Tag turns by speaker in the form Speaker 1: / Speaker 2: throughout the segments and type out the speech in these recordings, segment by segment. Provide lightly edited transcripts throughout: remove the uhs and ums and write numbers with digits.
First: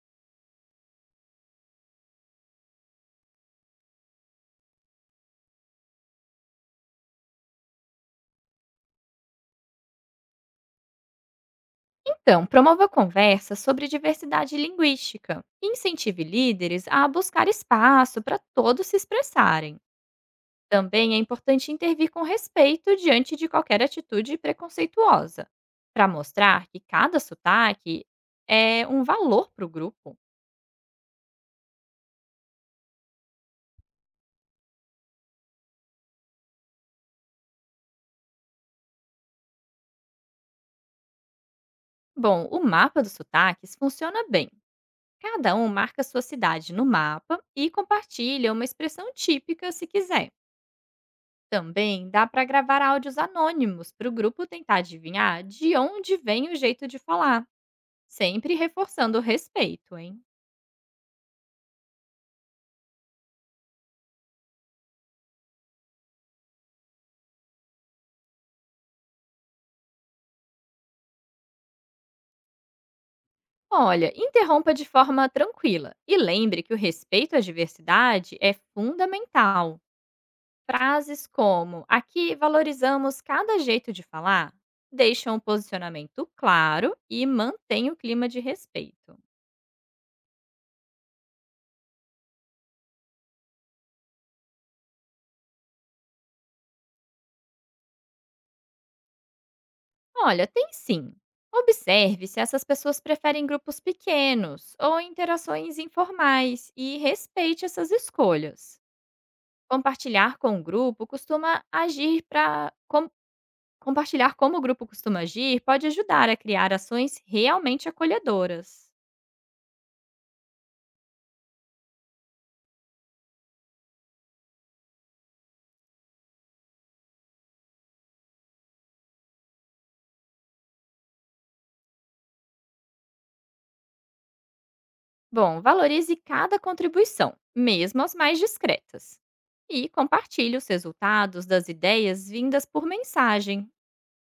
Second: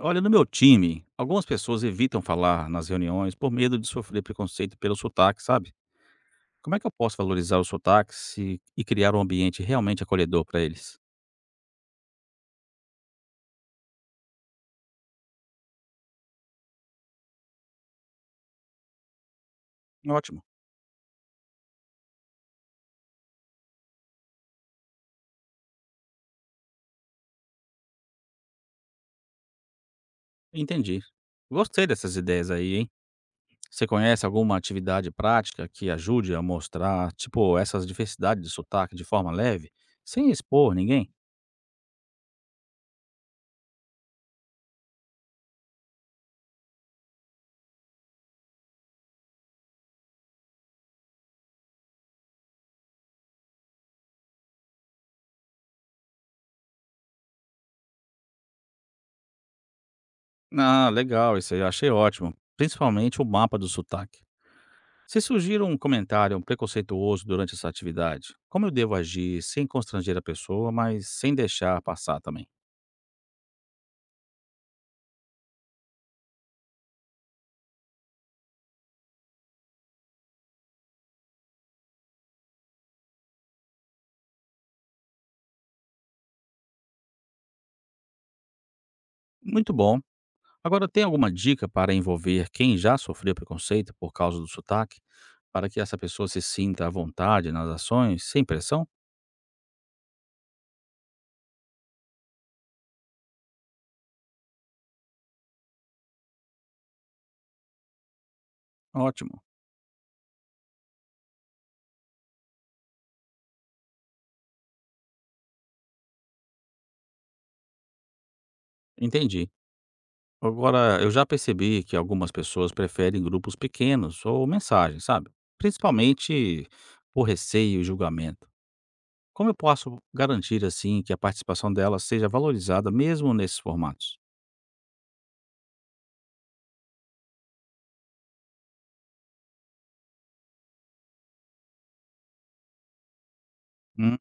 Speaker 1: Olha, no meu time, algumas pessoas evitam falar nas reuniões por medo de sofrer preconceito pelo sotaque, sabe? Como é que eu posso valorizar os sotaques e criar um ambiente realmente acolhedor para eles?
Speaker 2: Então, promova conversas sobre diversidade linguística e incentive líderes a buscar espaço para todos se expressarem.
Speaker 1: Ótimo,
Speaker 2: Também é importante intervir com respeito diante de qualquer atitude preconceituosa, para mostrar que cada sotaque é um valor para o grupo.
Speaker 1: entendi. Gostei dessas ideias aí, hein? Você conhece alguma atividade prática que ajude a mostrar, tipo, essas diversidades de sotaque de forma leve, sem expor ninguém?
Speaker 2: Bom, o mapa dos sotaques funciona bem. Cada um marca sua cidade no mapa e compartilha uma expressão típica se quiser. Também dá para gravar áudios anônimos para o grupo tentar adivinhar de onde vem o jeito de falar, sempre reforçando o respeito, hein?
Speaker 1: Ah, legal, isso aí eu achei ótimo. Principalmente o mapa do sotaque. Se surgir um comentário preconceituoso durante essa atividade, como eu devo agir sem constranger a pessoa, mas sem deixar passar também?
Speaker 2: Olha, interrompa de forma tranquila e lembre que o respeito à diversidade é fundamental. Frases como aqui valorizamos cada jeito de falar deixam o posicionamento claro e mantém o clima de respeito.
Speaker 1: Muito bom. Agora, tem alguma dica para envolver quem já sofreu preconceito por causa do sotaque, para que essa pessoa se sinta à vontade nas ações, sem pressão?
Speaker 2: Olha, tem sim. Observe se essas pessoas preferem grupos pequenos ou interações informais e respeite essas escolhas.
Speaker 1: Ótimo.
Speaker 2: Compartilhar com o grupo costuma agir para. Compartilhar como o grupo costuma agir pode ajudar a criar ações realmente acolhedoras.
Speaker 1: Entendi. Agora, eu já percebi que algumas pessoas preferem grupos pequenos ou mensagens, sabe? Principalmente por receio e julgamento. Como eu posso garantir, assim, que a participação dela seja valorizada mesmo nesses formatos?
Speaker 2: Bom, valorize cada contribuição, mesmo as mais discretas. E compartilhe os resultados das ideias vindas por mensagem.
Speaker 1: Hum,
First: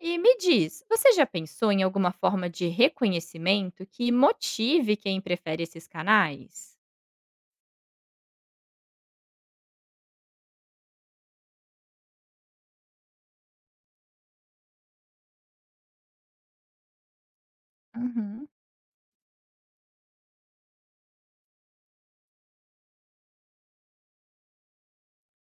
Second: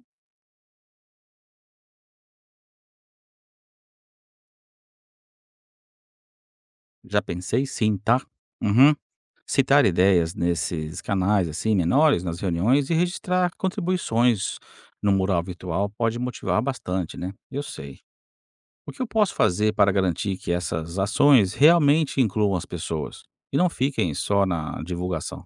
Speaker 2: E me diz, você já pensou em alguma forma de reconhecimento que motive quem prefere esses canais?
Speaker 1: já pensei sim, tá? Uhum. Citar ideias nesses canais, assim, menores, nas reuniões e registrar contribuições no mural virtual pode motivar bastante, né? Eu sei.
Speaker 2: Uhum.
Speaker 1: O que eu posso fazer para garantir que essas ações realmente incluam as pessoas e não fiquem só na divulgação?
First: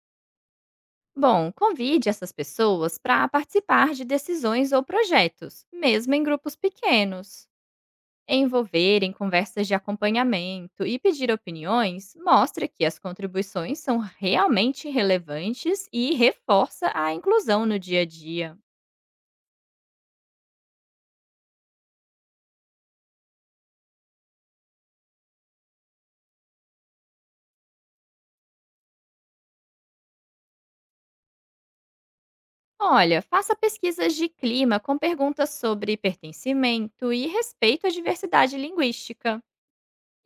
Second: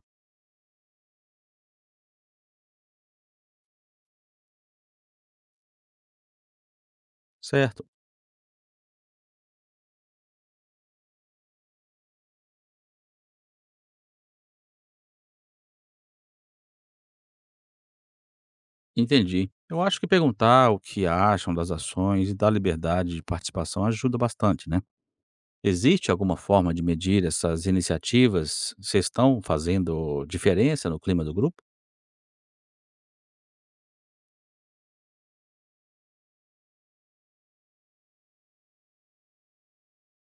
Speaker 2: Bom, convide essas pessoas para participar de decisões ou projetos, mesmo em grupos pequenos.
Speaker 1: Certo?
Speaker 2: Envolver em conversas de acompanhamento e pedir opiniões mostra que as contribuições são realmente relevantes e reforça a inclusão no dia a dia.
Speaker 1: Entendi. Eu acho que perguntar o que acham das ações e dar liberdade de participação ajuda bastante, né? Existe alguma forma de medir essas iniciativas? Vocês estão fazendo diferença no clima do grupo?
Speaker 2: Olha, faça pesquisas de clima com perguntas sobre pertencimento e respeito à diversidade linguística.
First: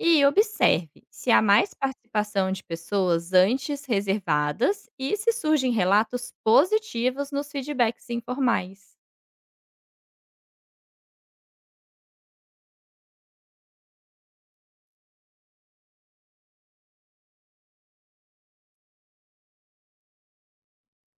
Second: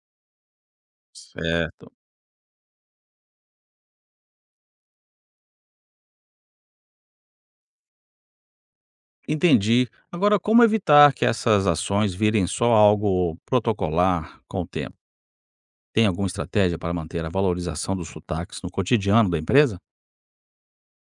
Speaker 2: E observe se há mais
Speaker 1: Certo.
Speaker 2: participação de pessoas antes reservadas e se surgem relatos positivos nos feedbacks informais.
Speaker 1: Entendi. Agora, como evitar que essas ações virem só algo protocolar com o tempo? Tem alguma estratégia para manter a valorização dos sotaques no cotidiano da empresa?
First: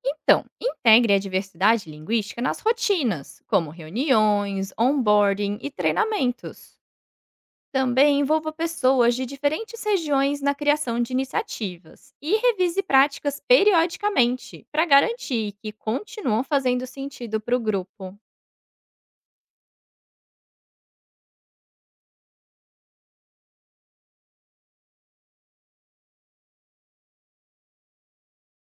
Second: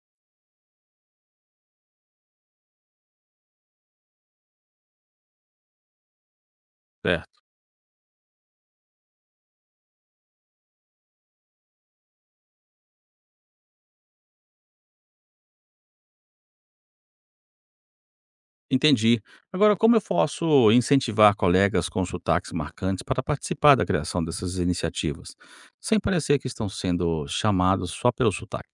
Speaker 2: Então, integre a diversidade linguística nas rotinas, como reuniões, onboarding e treinamentos.
Speaker 1: Certo.
Speaker 2: Também envolva pessoas de diferentes regiões na criação de iniciativas e revise práticas periodicamente para garantir que continuam fazendo sentido para o grupo.
Speaker 1: Entendi. Agora, como eu posso incentivar colegas com sotaques marcantes para participar da criação dessas iniciativas, sem parecer que estão sendo chamados só pelo sotaque?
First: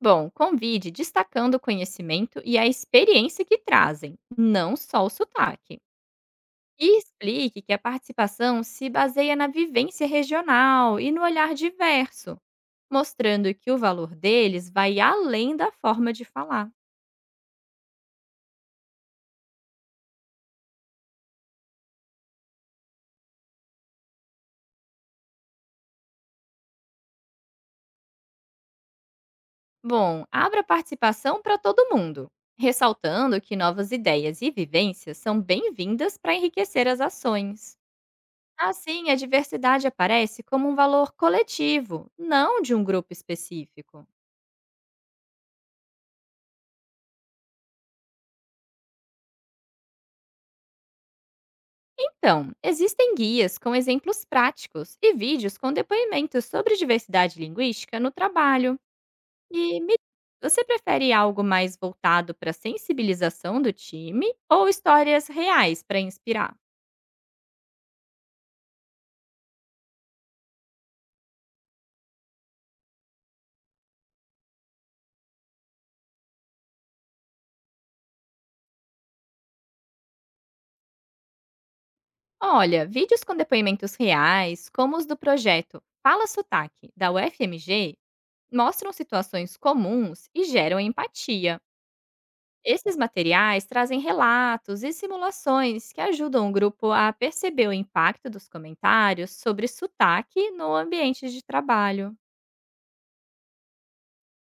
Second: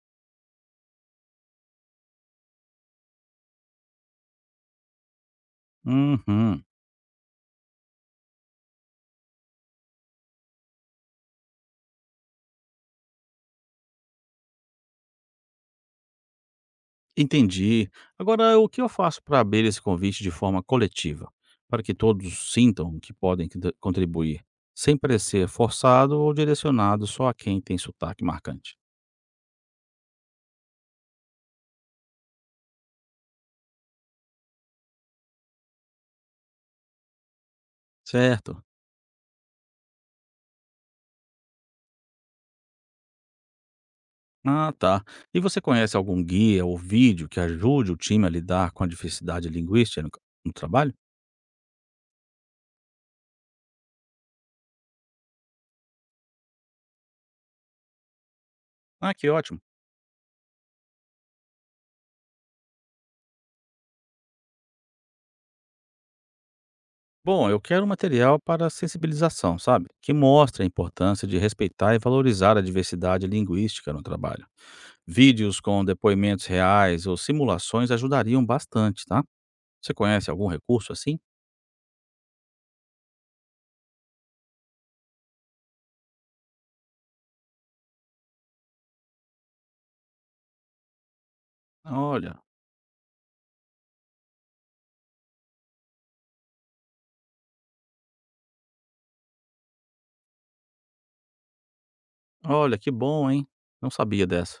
Speaker 2: Bom, convide destacando o conhecimento e a experiência que trazem, não só o sotaque.
Speaker 1: Uhum.
Speaker 2: E explique que a participação se baseia na vivência regional e no olhar diverso, mostrando que o valor deles vai além da forma de falar.
Speaker 1: Entendi. Agora, o que eu faço para abrir esse convite de forma coletiva, para que todos sintam que podem contribuir, sem parecer forçado ou direcionado só a quem tem sotaque marcante?
Speaker 2: Bom, abra a participação para todo mundo, ressaltando que novas ideias e vivências são bem-vindas para enriquecer as ações.
Speaker 1: Certo?
Speaker 2: Assim, a diversidade aparece como um valor coletivo, não de um grupo específico.
Speaker 1: Ah, tá. E você conhece algum guia ou vídeo que ajude o time a lidar com a diversidade linguística no, no trabalho?
Speaker 2: Então, existem guias com exemplos práticos e vídeos com depoimentos sobre diversidade linguística no trabalho.
Speaker 1: Ah, que ótimo.
Speaker 2: E me Você prefere algo mais voltado para sensibilização do time ou histórias reais para inspirar?
Speaker 1: Bom, eu quero material para sensibilização, sabe? Que mostra a importância de respeitar e valorizar a diversidade linguística no trabalho. Vídeos com depoimentos reais ou simulações ajudariam bastante, tá? Você conhece algum recurso assim?
Speaker 2: Olha, vídeos com depoimentos reais, como os do projeto Fala Sotaque, da UFMG, mostram situações comuns e geram empatia.
Speaker 1: Olha,
Speaker 2: Esses materiais trazem relatos e simulações que ajudam o grupo a perceber o impacto dos comentários sobre sotaque no ambiente de trabalho.
Speaker 1: olha que bom, hein? Não sabia dessa.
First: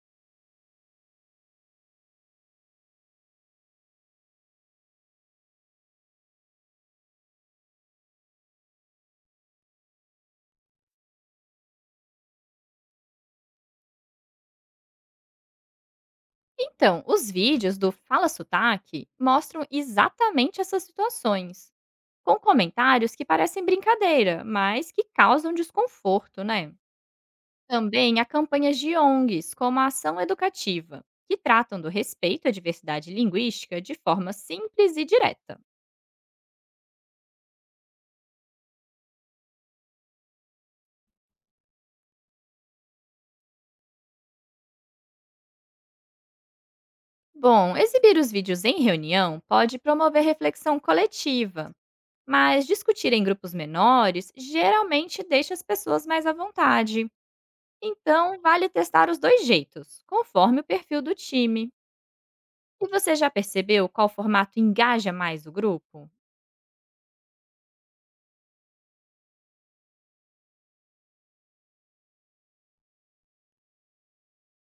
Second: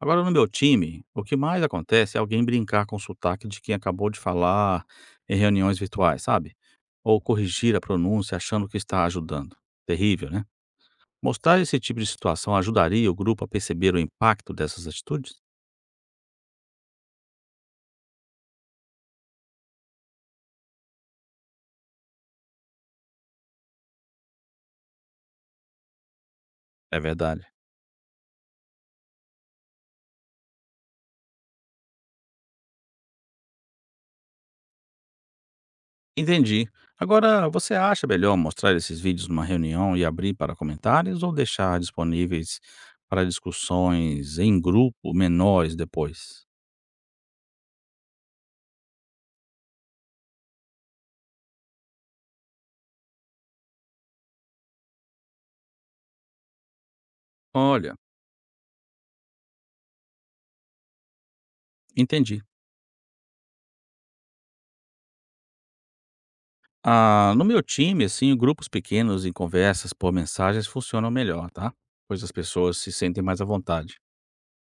Speaker 1: Agora, no meu time, o que mais acontece é alguém brincar com o sotaque de quem acabou de falar em reuniões virtuais, sabe? Ou corrigir a pronúncia achando que está ajudando. Terrível, né? Mostrar esse tipo de situação ajudaria o grupo a perceber o impacto dessas atitudes?
Speaker 2: Então, os vídeos do Fala Sotaque mostram exatamente essas situações, com comentários que parecem brincadeira, mas que causam desconforto, né?
Speaker 1: É verdade.
Speaker 2: Também há campanhas de ONGs, como a Ação Educativa, que tratam do respeito à diversidade linguística de forma simples e direta.
Speaker 1: Entendi. Agora, você acha melhor mostrar esses vídeos numa reunião e abrir para comentários ou deixar disponíveis para discussões em grupo menores depois?
Speaker 2: Bom, exibir os vídeos em reunião pode promover reflexão coletiva, mas discutir em grupos menores geralmente deixa as pessoas mais à vontade.
Speaker 1: Olha,
Speaker 2: Então, vale testar os dois jeitos, conforme o perfil do time.
Speaker 1: entendi.
Speaker 2: E você já percebeu qual formato engaja mais o grupo?
Speaker 1: Ah, no meu time, assim, grupos pequenos em conversas por mensagens funcionam melhor, tá? Pois as pessoas se sentem mais à vontade.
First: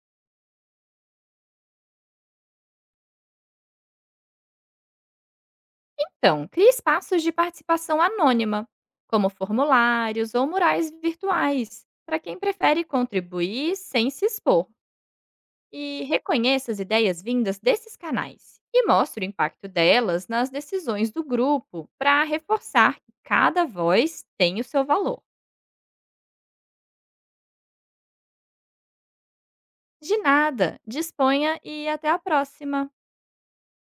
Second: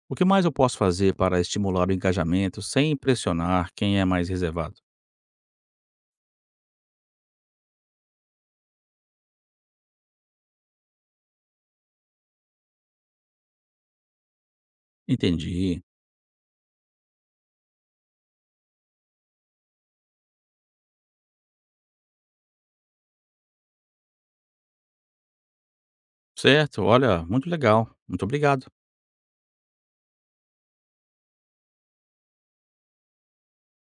Speaker 1: O que mais eu posso fazer para estimular o engajamento sem impressionar quem é mais reservado?
Speaker 2: Então, crie espaços de participação anônima, como formulários ou murais virtuais, para quem prefere contribuir sem se expor.
Speaker 1: Entendi.
Speaker 2: E reconheça as ideias vindas desses canais e mostre o impacto delas nas decisões do grupo para reforçar que cada voz tem o seu valor.
Speaker 1: Certo, olha, muito legal. Muito obrigado.
Speaker 2: De nada, disponha e até a próxima!